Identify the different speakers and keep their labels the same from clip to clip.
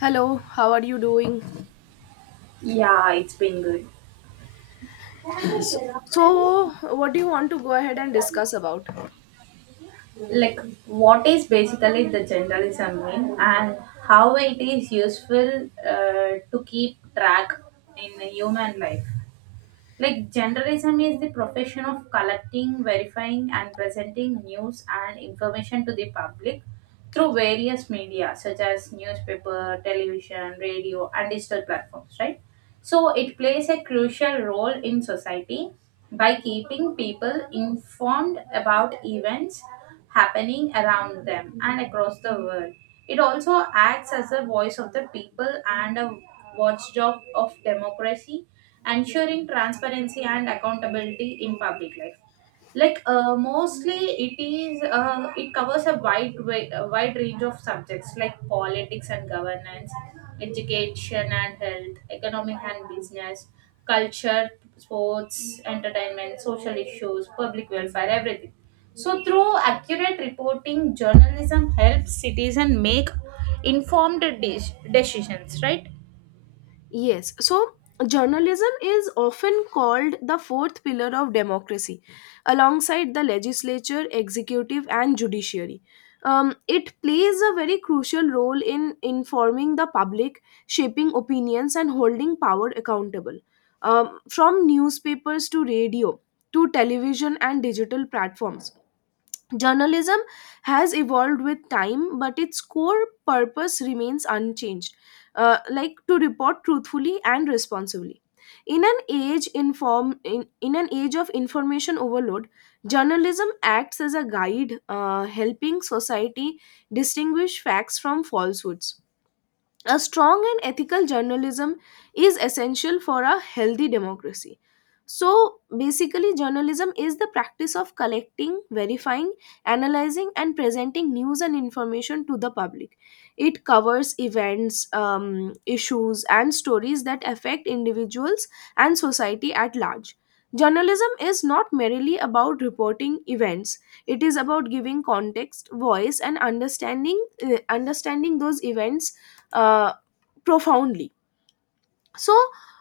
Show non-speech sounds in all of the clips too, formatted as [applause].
Speaker 1: Hello, how are you doing?
Speaker 2: Yeah, it's been good.
Speaker 1: So, so, what do you want to go ahead and discuss about?
Speaker 2: Like, what is basically the journalism mean, and how it is useful to keep track in the human life? Like, journalism is the profession of collecting, verifying, and presenting news and information to the public through various media such as newspaper, television, radio, and digital platforms, right? So it plays a crucial role in society by keeping people informed about events happening around them and across the world. It also acts as a voice of the people and a watchdog of democracy, ensuring transparency and accountability in public life, like mostly it covers a wide range of subjects like politics and governance, education and health, economic and business, culture, sports, entertainment, social issues, public welfare, everything. So through accurate reporting, journalism helps citizens make informed de- decisions, right?
Speaker 1: Yes, so journalism is often called the fourth pillar of democracy, alongside the legislature, executive, and judiciary. It plays a very crucial role in informing the public, shaping opinions, and holding power accountable. From newspapers to radio to television and digital platforms. Journalism has evolved with time, but its core purpose remains unchanged, like to report truthfully and responsibly. In an age of information overload, journalism acts as a guide, helping society distinguish facts from falsehoods. A strong and ethical journalism is essential for a healthy democracy. So basically, journalism is the practice of collecting, verifying, analyzing, and presenting news and information to the public. It covers events, issues, and stories that affect individuals and society at large. Journalism is not merely about reporting events, it is about giving context, voice, and understanding, understanding those events. Uh, Profoundly so,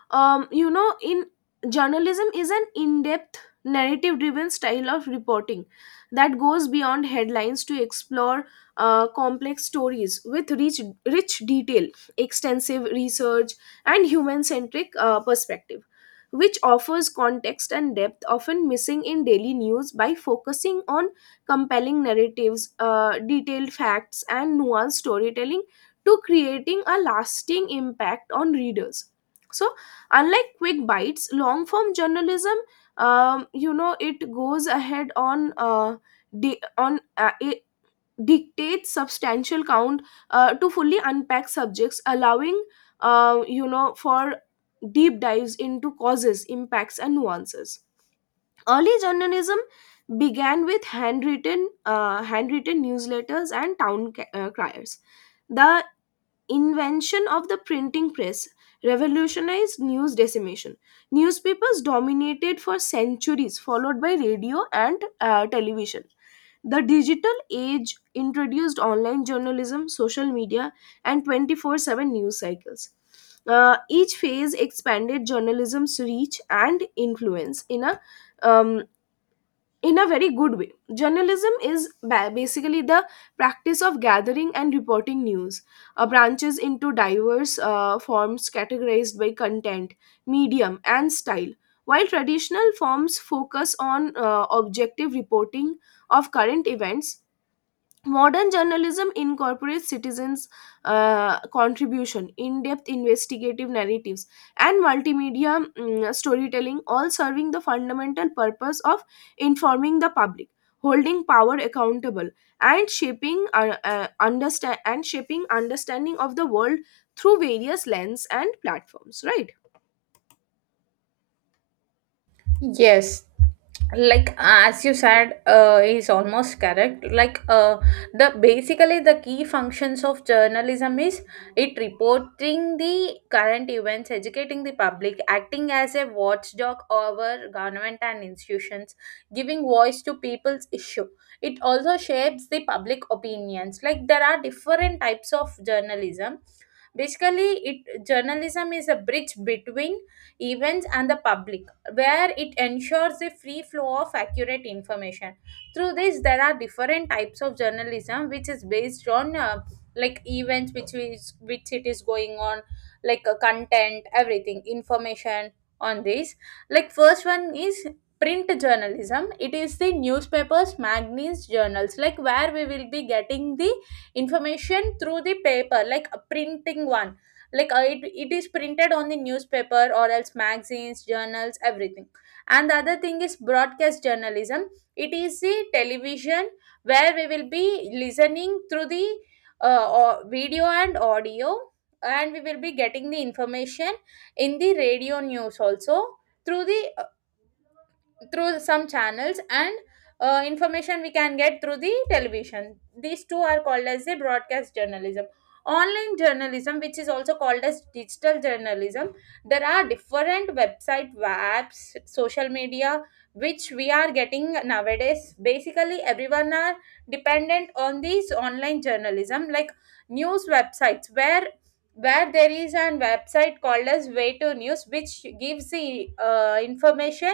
Speaker 1: in journalism is an in-depth, narrative driven style of reporting that goes beyond headlines to explore complex stories with rich detail, extensive research, and human centric perspective, which offers context and depth often missing in daily news by focusing on compelling narratives, detailed facts, and nuanced storytelling to creating a lasting impact on readers. So, unlike quick bites, long form journalism, it goes ahead on di- on it dictates substantial count to fully unpack subjects, allowing for deep dives into causes, impacts, and nuances. Early journalism began with handwritten handwritten newsletters and town criers. The invention of the printing press revolutionized news dissemination. Newspapers dominated for centuries, followed by radio and television. The digital age introduced online journalism, social media, and 24/7 news cycles. Each phase expanded journalism's reach and influence um, in a very good way. Journalism is basically the practice of gathering and reporting news, branches into diverse forms categorized by content, medium, and style. While traditional forms focus on objective reporting of current events, modern journalism incorporates citizens' contribution, in depth investigative narratives, and multimedia storytelling, all serving the fundamental purpose of informing the public, holding power accountable, and shaping understanding of the world through various lens and platforms, right?
Speaker 2: Yes, like as you said, is almost correct. Like the basically the key functions of journalism is it reporting the current events, educating the public, acting as a watchdog over government and institutions, giving voice to people's issue. It also shapes the public opinions. Like there are different types of journalism. Basically, it journalism is a bridge between events and the public, where it ensures a free flow of accurate information. Through this, there are different types of journalism which is based on like events which is which it is going on, like content, everything, information on this. Like first one is print journalism. It is the newspapers, magazines, journals, like where we will be getting the information through the paper, like a printing one. Like it is printed on the newspaper or else magazines, journals, everything. And the other thing is broadcast journalism. It is the television, where we will be listening through the video and audio, and we will be getting the information in the radio news also through the through some channels, and information we can get through the television. These two are called as the broadcast journalism. Online journalism, which is also called as digital journalism, there are different website, apps, social media, which we are getting nowadays. Basically, everyone are dependent on these online journalism, like news websites, where there is an website called as way to news, which gives the information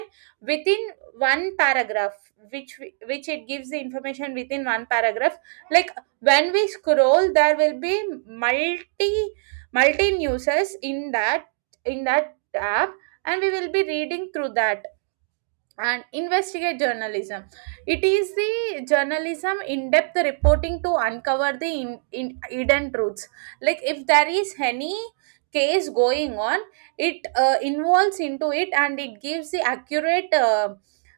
Speaker 2: within one paragraph, which which it gives the information within one paragraph. Like when we scroll, there will be multi multi newses in that, in that app, and we will be reading through that. And investigate journalism, it is the journalism in-depth reporting to uncover the in hidden truths. Like if there is any case going on, it involves into it, and it gives the accurate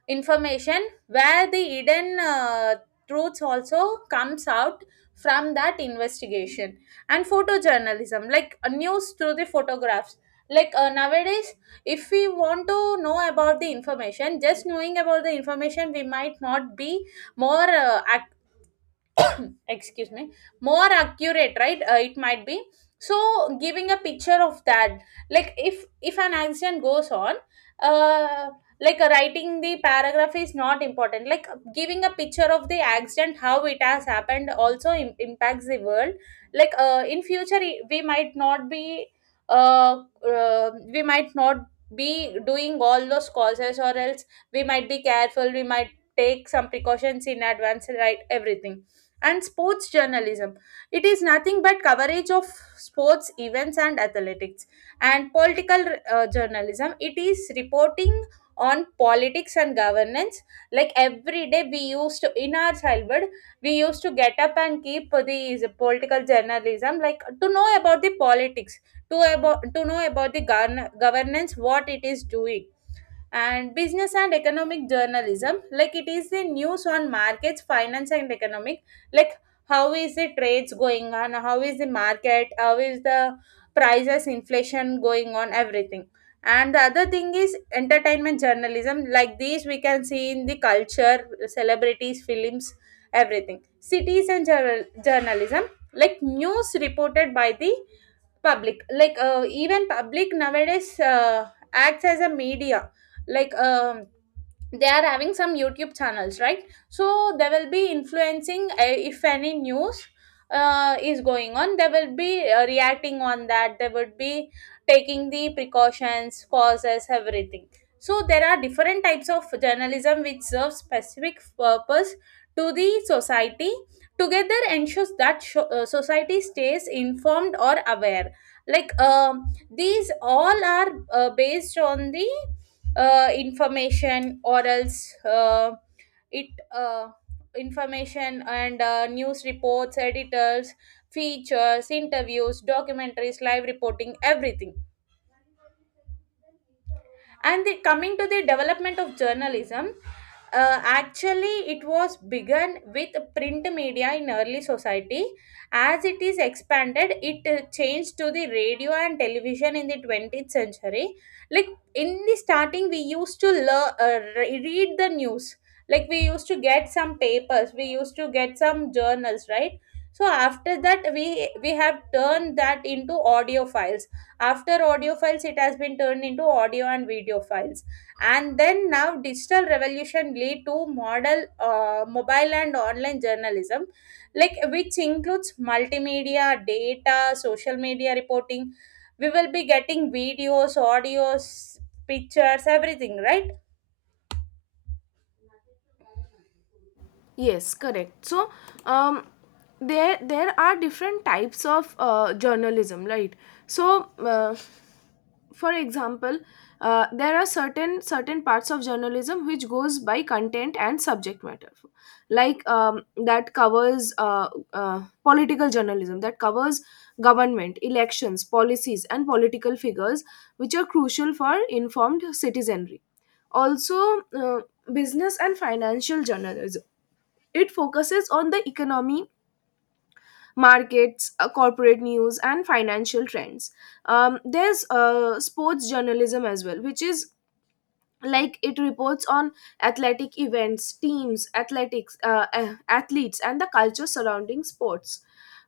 Speaker 2: information, where the hidden truths also comes out from that investigation. And photojournalism, like news through the photographs. Like nowadays, if we want to know about the information, just knowing about the information, we might not be more ac- [coughs] excuse me more accurate, right? It might be, so giving a picture of that. Like if an accident goes on, uh like writing the paragraph is not important, like giving a picture of the accident, how it has happened, also impacts the world. Like in future, we might not be uh, we might not be doing all those causes, or else we might be careful, we might take some precautions in advance, right, everything. And sports journalism, it is nothing but coverage of sports events and athletics. And political journalism, it is reporting on politics and governance. Like every day we used to, in our childhood, we used to get up and keep these political journalism, like to know about the politics, to about to know about the governance, what it is doing. And business and economic journalism, like it is the news on markets, finance, and economic. Like how is the trades going on, how is the market, how is the prices, inflation going on, everything. And the other thing is entertainment journalism, like these we can see in the culture, celebrities, films, everything. Cities and journalism, like news reported by the public. Like even public nowadays acts as a media. Like they are having some YouTube channels, right? So they will be influencing. If any news is going on, they will be reacting on that, they would be taking the precautions, causes, everything. So there are different types of journalism which serve specific purpose to the society, together ensures that society stays informed or aware. Like these all are based on the information, or else it uh, information and news reports, editors, features, interviews, documentaries, live reporting, everything. And the, coming to the development of journalism, actually it was begun with print media in early society. As it is expanded, it changed to the radio and television in the 20th century. Like in the starting, we used to read the news. Like we used to get some papers, we used to get some journals, right? So after that, we have turned that into audio files. After audio files, it has been turned into audio and video files. And then now digital revolution lead to model mobile and online journalism, like which includes multimedia, data, social media reporting. We will be getting videos, audios, pictures, everything, right?
Speaker 1: Yes, correct. So, um, there are different types of journalism, right? So. Uh, for example, there are certain parts of journalism which goes by content and subject matter like that covers political journalism that covers government, elections, policies, and political figures, which are crucial for informed citizenry. Also, business and financial journalism, it focuses on the economy, markets, corporate news, and financial trends. There's sports journalism as well, which is like it reports on athletic events, teams, athletics, athletes, and the culture surrounding sports.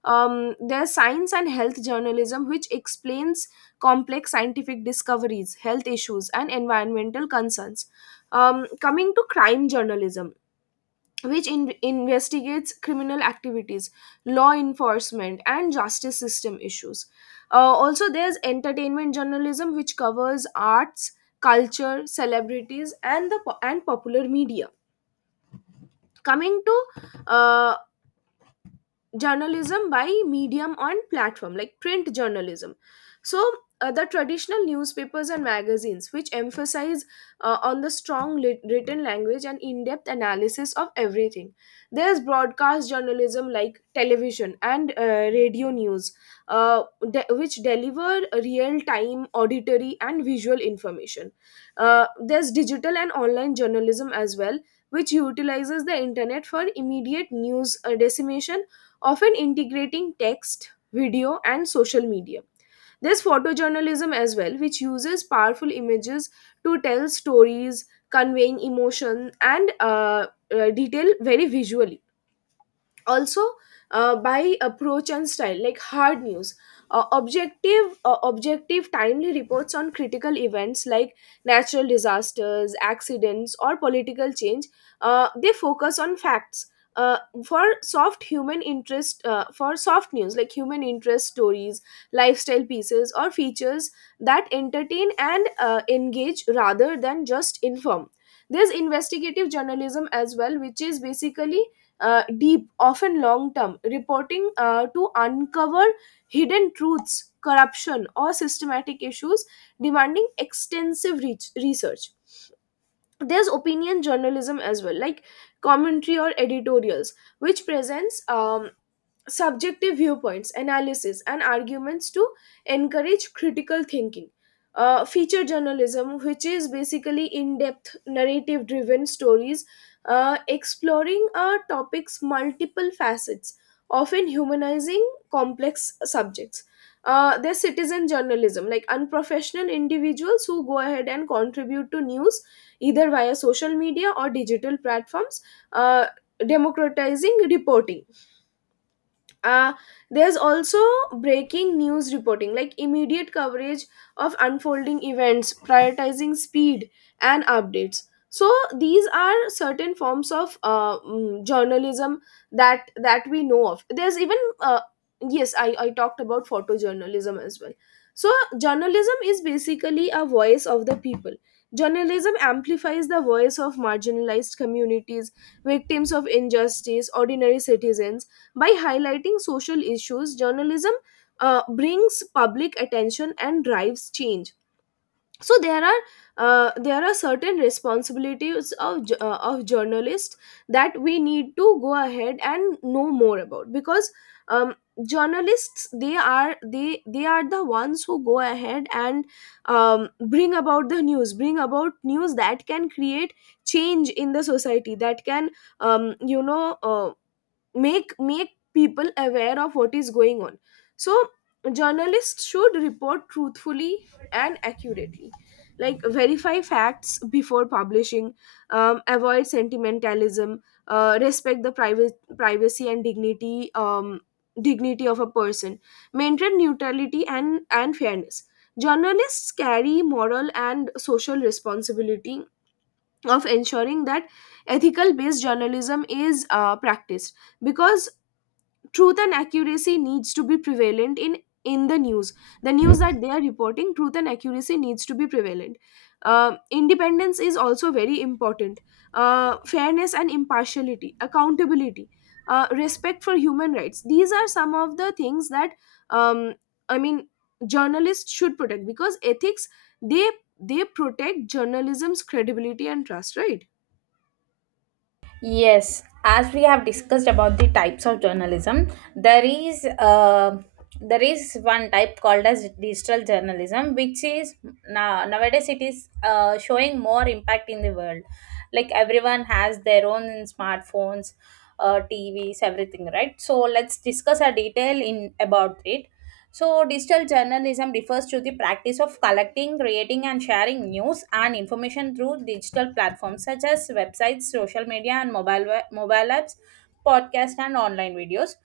Speaker 1: There's science and health journalism, which explains complex scientific discoveries, health issues, and environmental concerns. Coming to crime journalism, which investigates criminal activities, law enforcement, and justice system issues. Also, there's entertainment journalism, which covers arts, culture, celebrities, and popular media. Coming to uh, journalism by medium and platform, like print journalism. So, the traditional newspapers and magazines, which emphasize on the strong written language and in-depth analysis of everything. There's broadcast journalism like television and radio news, uh, which deliver real-time auditory and visual information. There's digital and online journalism as well, which utilizes the internet for immediate news dissemination, often integrating text, video, and social media. There's photojournalism as well, which uses powerful images to tell stories, conveying emotion and detail very visually. Also, by approach and style, like hard news, objective, timely reports on critical events like natural disasters, accidents, or political change. They focus on facts. uh, for soft news like human interest stories, lifestyle pieces, or features that entertain and engage rather than just inform. There's investigative journalism as well, which is basically deep, often long term, reporting to uncover hidden truths, corruption, or systematic issues, demanding extensive reach, research. There's opinion journalism as well, like commentary or editorials, which presents subjective viewpoints, analysis, and arguments to encourage critical thinking. Feature journalism, which is basically in depth narrative driven stories exploring a topic's multiple facets, often humanizing complex subjects. There's citizen journalism, like unprofessional individuals who go ahead and contribute to news, either via social media or digital platforms, uh, democratizing reporting. Uh, there's also breaking news reporting, like immediate coverage of unfolding events, prioritizing speed and updates. So these are certain forms of journalism that we know of. There's even uh, yes I, I talked about photojournalism as well. So journalism is basically a voice of the people. Journalism amplifies the voice of marginalized communities, victims of injustice, ordinary citizens. By highlighting social issues, journalism brings public attention and drives change. So there are there are certain responsibilities of of journalists that we need to go ahead and know more about, because um, journalists, they are the ones who go ahead and bring about the news, bring about news that can create change in the society, that can um, you know uh, make people aware of what is going on. So journalists should report truthfully and accurately, like verify facts before publishing, avoid sentimentalism, respect the private privacy and dignity of a person, maintain neutrality and fairness. Journalists carry moral and social responsibility of ensuring that ethical based journalism is practiced, because truth and accuracy needs to be prevalent in the news, the news that they are reporting. Truth and accuracy needs to be prevalent. Independence is also very important. Fairness and impartiality, accountability, respect for human rights, these are some of the things that, um, I mean, journalists should protect, because ethics, they they protect journalism's credibility and trust, right?
Speaker 2: Yes, as we have discussed about the types of journalism, there is uh, there is one type called as digital journalism, which is now nowadays it is showing more impact in the world. Like everyone has their own smartphones, TVs, everything, right? So let's discuss a detail in about it. So, digital journalism refers to the practice of collecting, creating, and sharing news and information through digital platforms such as websites, social media, and mobile apps, podcasts, and online videos.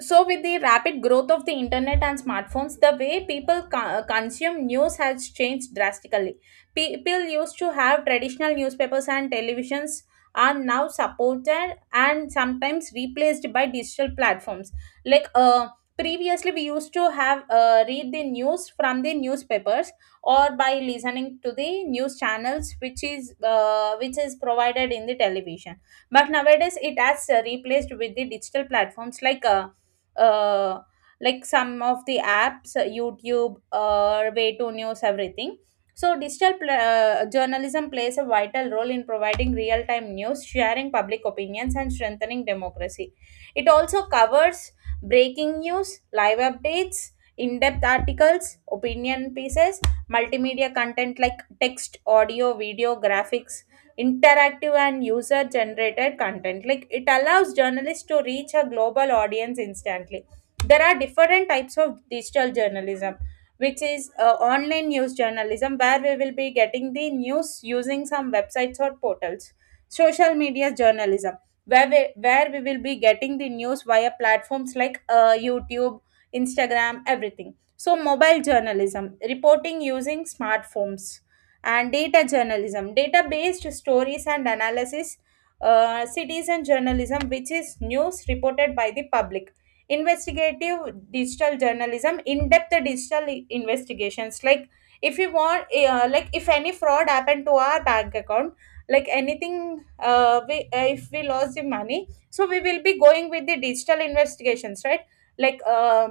Speaker 2: So, with the rapid growth of the internet and smartphones, the way people consume news has changed drastically. People used to have traditional newspapers and televisions are now supported and sometimes replaced by digital platforms. Like previously, we used to have read the news from the newspapers or by listening to the news channels, which is provided in the television. But nowadays, it has replaced with the digital platforms like. Uh, like some of the apps, YouTube, Way to News, everything. So, journalism plays a vital role in providing real time news, sharing public opinions, and strengthening democracy. It also covers breaking news, live updates, in depth articles, opinion pieces, multimedia content like text, audio, video, graphics, interactive and user generated content, like it allows journalists to reach a global audience instantly. There are different types of digital journalism, which is online news journalism, where we will be getting the news using some websites or portals. Social media journalism, where we will be getting the news via platforms like YouTube, Instagram, everything. So mobile journalism, reporting using smartphones. And data journalism, data based stories and analysis. Citizen journalism, which is news reported by the public. Investigative digital journalism, in-depth digital investigations. Like if you want like if any fraud happened to our bank account, like anything, if we lost the money, so we will be going with the digital investigations, right? Like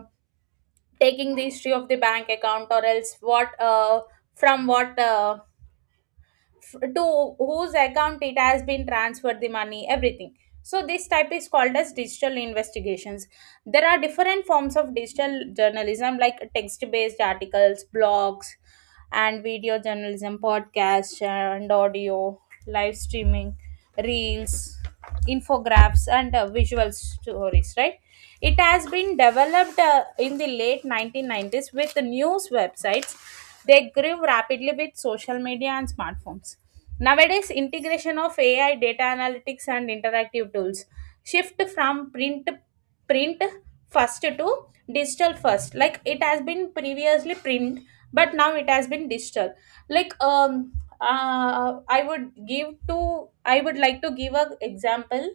Speaker 2: taking the history of the bank account, or else what from what to whose account it has been transferred the money, everything. So this type is called as digital investigations. There are different forms of digital journalism like text based articles, blogs, and video journalism, podcasts and audio, live streaming, reels, infographics, and visual stories, right? It has been developed in the late 1990s with the news websites. They grew rapidly with social media and smartphones. Nowadays, integration of AI, data analytics, and interactive tools shift from print first to digital first. Like it has been previously print, but now it has been digital. Like I would give to I would like to give a example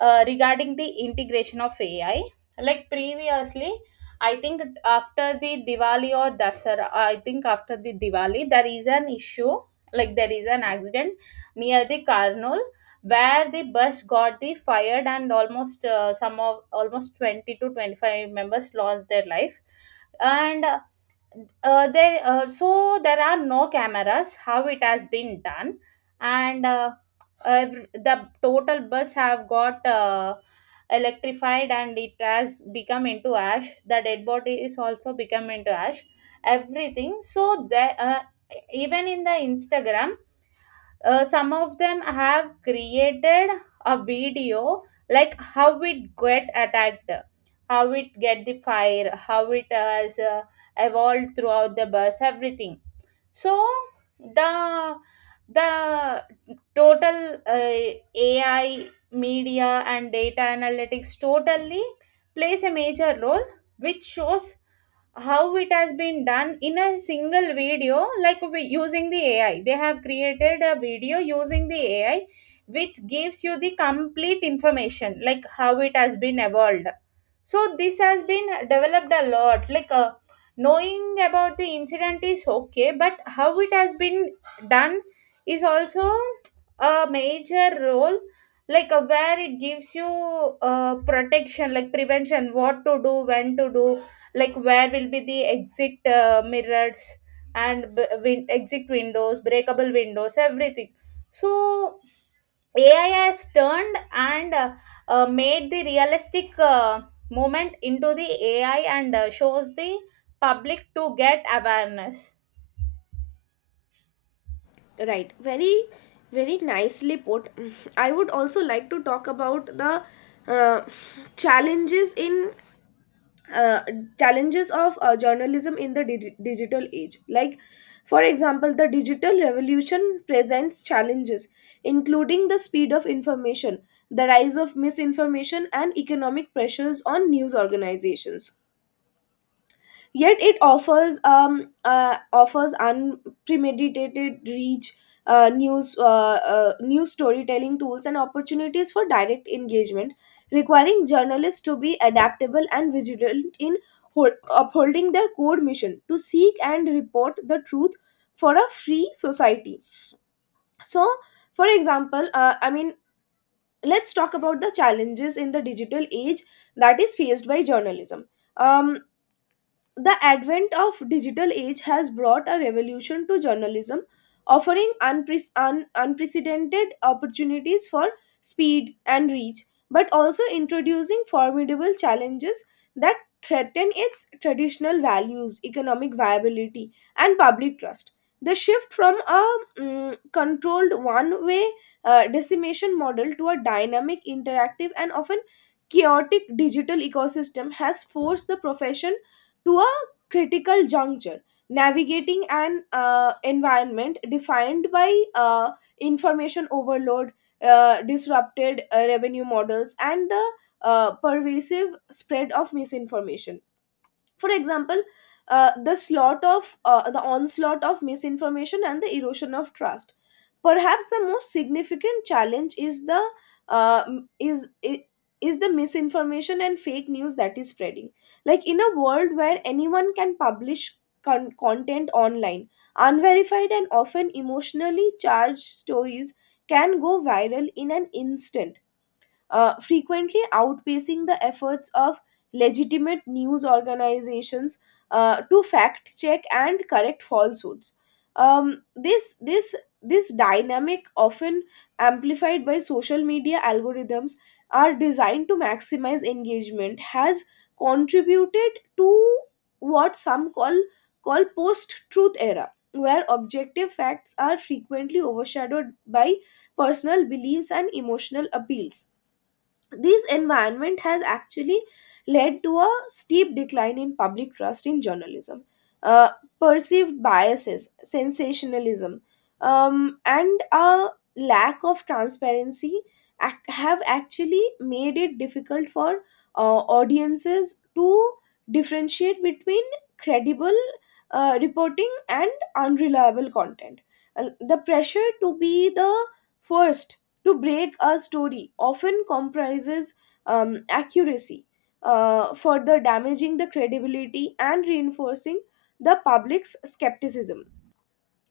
Speaker 2: regarding the integration of AI. Like previously, I think after the Diwali or Dasara, I think after the Diwali, there is an issue. Like there is an accident near the Karnool where the bus got the fired and almost some of almost 20 to 25 members lost their life and there so there are no cameras how it has been done and the total bus have got electrified and it has become into ash. The dead body is also become into ash, everything. So there even in the Instagram, some of them have created a video like how it get attacked, how it get the fire, how it has evolved throughout the bus, everything. So the the total uh, AI, media and data analytics totally plays a major role, which shows how it has been done in a single video. Like we, using the AI, they have created a video using the AI, which gives you the complete information like how it has been evolved. So this has been developed a lot. Knowing about the incident is okay, but how it has been done is also a major role. Where it gives you protection, like prevention, what to do, when to do, like where will be the exit mirrors and exit windows, breakable windows, everything. So AI has turned and made the realistic movement into the AI and shows the public to get awareness.
Speaker 1: Right. Very, very nicely put. I would also like to talk about the uh, challenges in uh, challenges of journalism in the digital age. Like, for example, the digital revolution presents challenges, including the speed of information, the rise of misinformation, and economic pressures on news organizations. Yet it offers unpremeditated reach, news storytelling tools and opportunities for direct engagement, requiring journalists to be adaptable and vigilant in upholding their core mission to seek and report the truth for a free society. So, for example, I mean, let's talk about the challenges in the digital age that is faced by journalism. Um, the advent of digital age has brought a revolution to journalism, offering unprecedented opportunities for speed and reach, but also introducing formidable challenges that threaten its traditional values, economic viability, and public trust. The shift from a controlled one-way decimation model to a dynamic, interactive, and often chaotic digital ecosystem has forced the profession to a critical juncture, navigating an environment defined by uh, information overload, disrupted revenue models, and the pervasive spread of misinformation. For example, the onslaught of misinformation and the erosion of trust. Perhaps the most significant challenge is the uh, is i- misinformation and fake news that is spreading. Like in a world where anyone can publish content online, unverified and often emotionally charged stories can go viral in an instant, frequently outpacing the efforts of legitimate news organizations to fact check and correct falsehoods. Um, this this this dynamic, often amplified by social media algorithms, are designed to maximize engagement, has contributed to what some call post-truth era, where objective facts are frequently overshadowed by personal beliefs and emotional appeals. This environment has actually led to a steep decline in public trust in journalism. Uh, perceived biases, sensationalism, and a lack of transparency have actually made it difficult for audiences to differentiate between credible reporting and unreliable content. Uh, the pressure to be the first to break a story often comprises accuracy, further damaging the credibility and reinforcing the public's skepticism.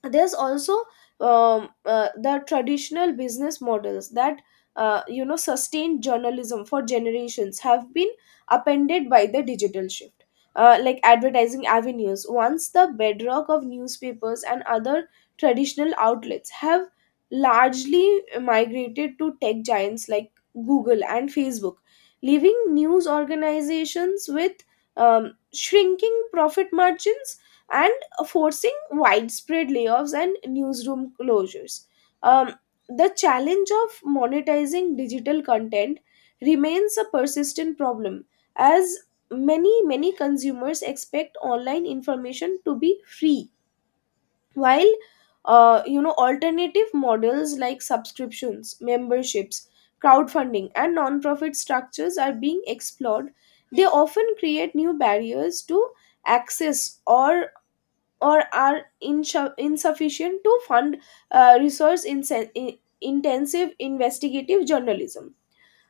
Speaker 1: There's also the traditional business models that sustained journalism for generations have been appended by the digital shift. Like advertising avenues, once the bedrock of newspapers and other traditional outlets, have largely migrated to tech giants like Google and Facebook, leaving news organizations with shrinking profit margins and forcing widespread layoffs and newsroom closures. Um, the challenge of monetizing digital content remains a persistent problem, as many, many consumers expect online information to be free. While alternative models like subscriptions, memberships, crowdfunding, and non-profit structures are being explored, they often create new barriers to access, or are insufficient to fund resource intensive investigative journalism.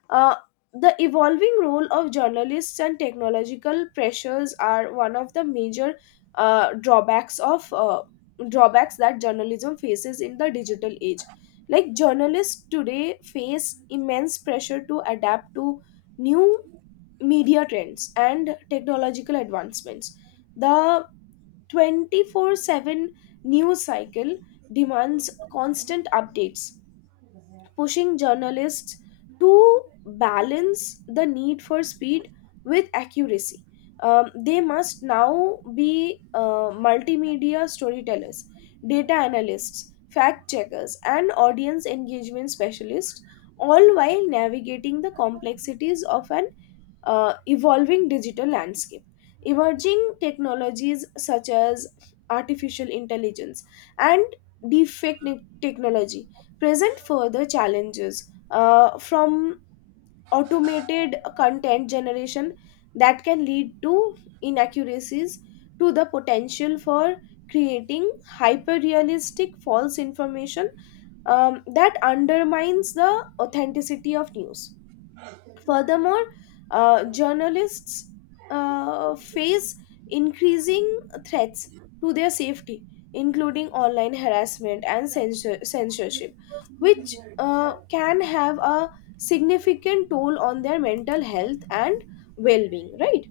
Speaker 1: Uh, the evolving role of journalists and technological pressures are one of the major uh, drawbacks of uh, drawbacks that journalism faces in the digital age. Like, journalists today face immense pressure to adapt to new media trends and technological advancements. The 24/7 news cycle demands constant updates, pushing journalists to balance the need for speed with accuracy. They must now be multimedia storytellers, data analysts, fact checkers, and audience engagement specialists, all while navigating the complexities of an evolving digital landscape. Emerging technologies such as artificial intelligence and deepfake technology present further challenges, from automated content generation that can lead to inaccuracies to the potential for creating hyper realistic false information that undermines the authenticity of news. Furthermore, journalists face increasing threats to their safety, including online harassment and censorship, which can have a significant toll on their mental health and well being, right?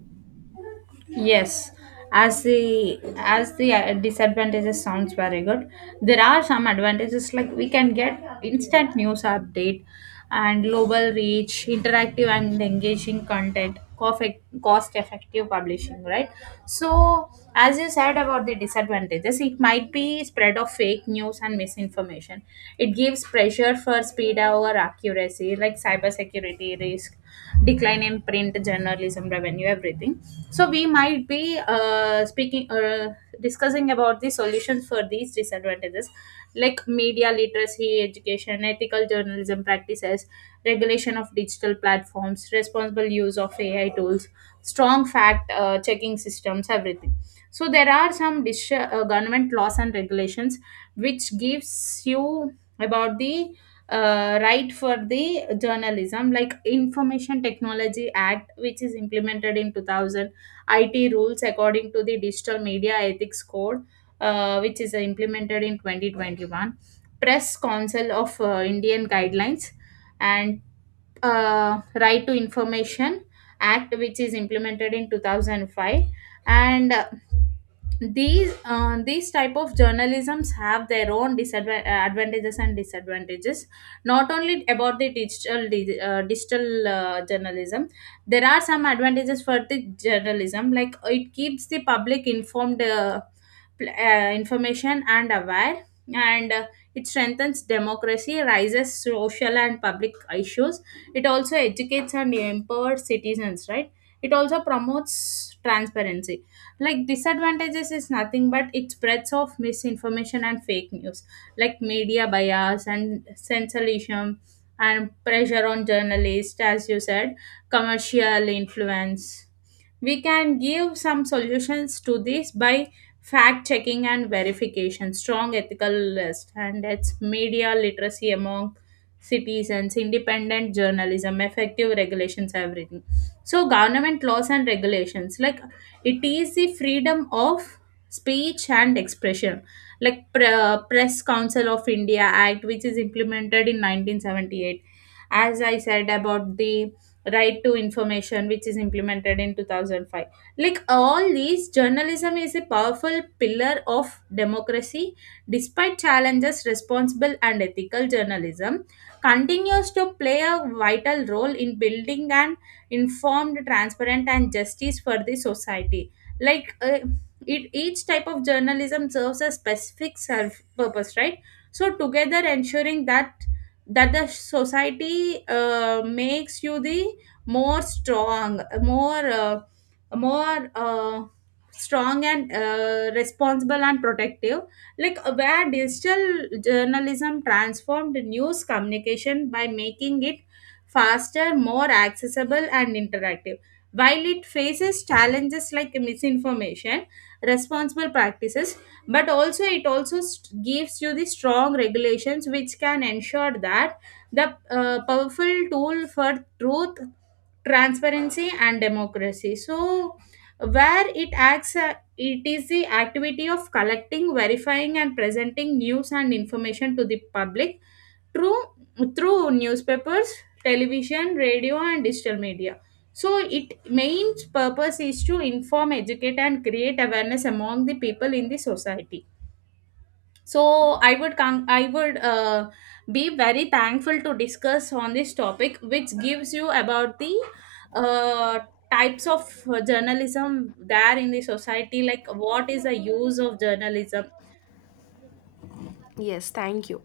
Speaker 2: Yes, as the disadvantages sounds very good, there are some advantages like we can get instant news update and global reach, interactive and engaging content, cost effective publishing, right? So, as you said about the disadvantages, it might be spread of fake news and misinformation. It gives pressure for speed over accuracy, like cybersecurity risk, decline in print journalism revenue, everything. So we might be speaking discussing about the solutions for these disadvantages, like media literacy, education, ethical journalism practices, regulation of digital platforms, responsible use of AI tools, strong fact checking systems, everything. So there are some government laws and regulations which gives you about the right for the journalism, like information technology act which is implemented in 2000. It rules according to the digital media ethics code, which is implemented in 2021. Press council of Indian guidelines and right to information act which is implemented in 2005. And these type of journalisms have their own disadvantages and disadvantages, not only about the digital journalism. There are some advantages for the journalism, like it keeps the public informed, information and aware, and it strengthens democracy, raises social and public issues. It also educates and empowers citizens, right? It also promotes transparency. Like disadvantages is nothing but it spreads of misinformation and fake news, like media bias and sensationalism, and pressure on journalists, as you said, commercial influence. We can give some solutions to this by fact checking and verification, strong ethical list, and it's media literacy among citizens, independent journalism, effective regulations, everything. So, government laws and regulations, like it is the freedom of speech and expression, like Press Council of India Act, which is implemented in 1978. As I said about the right to information which is implemented in 2005, like all these journalism is a powerful pillar of democracy. Despite challenges, responsible and ethical journalism continues to play a vital role in building an informed, transparent and justice for the society. like uh, it, each type of journalism serves a specific self purpose, right? So together ensuring that the society makes you the more strong, more more strong and responsible and protective. Where digital journalism transformed news communication by making it faster, more accessible and interactive, while it faces challenges like misinformation, responsible practices, but also it also gives you the strong regulations which can ensure that the powerful tool for truth, transparency and democracy. So where it acts, it is the activity of collecting, verifying and presenting news and information to the public through newspapers, television, radio and digital media. So its main purpose is to inform, educate and create awareness among the people in the society. So I would be very thankful to discuss on this topic which gives you about the uh, types of journalism there in the society, like what is the use of journalism
Speaker 1: Yes, thank you.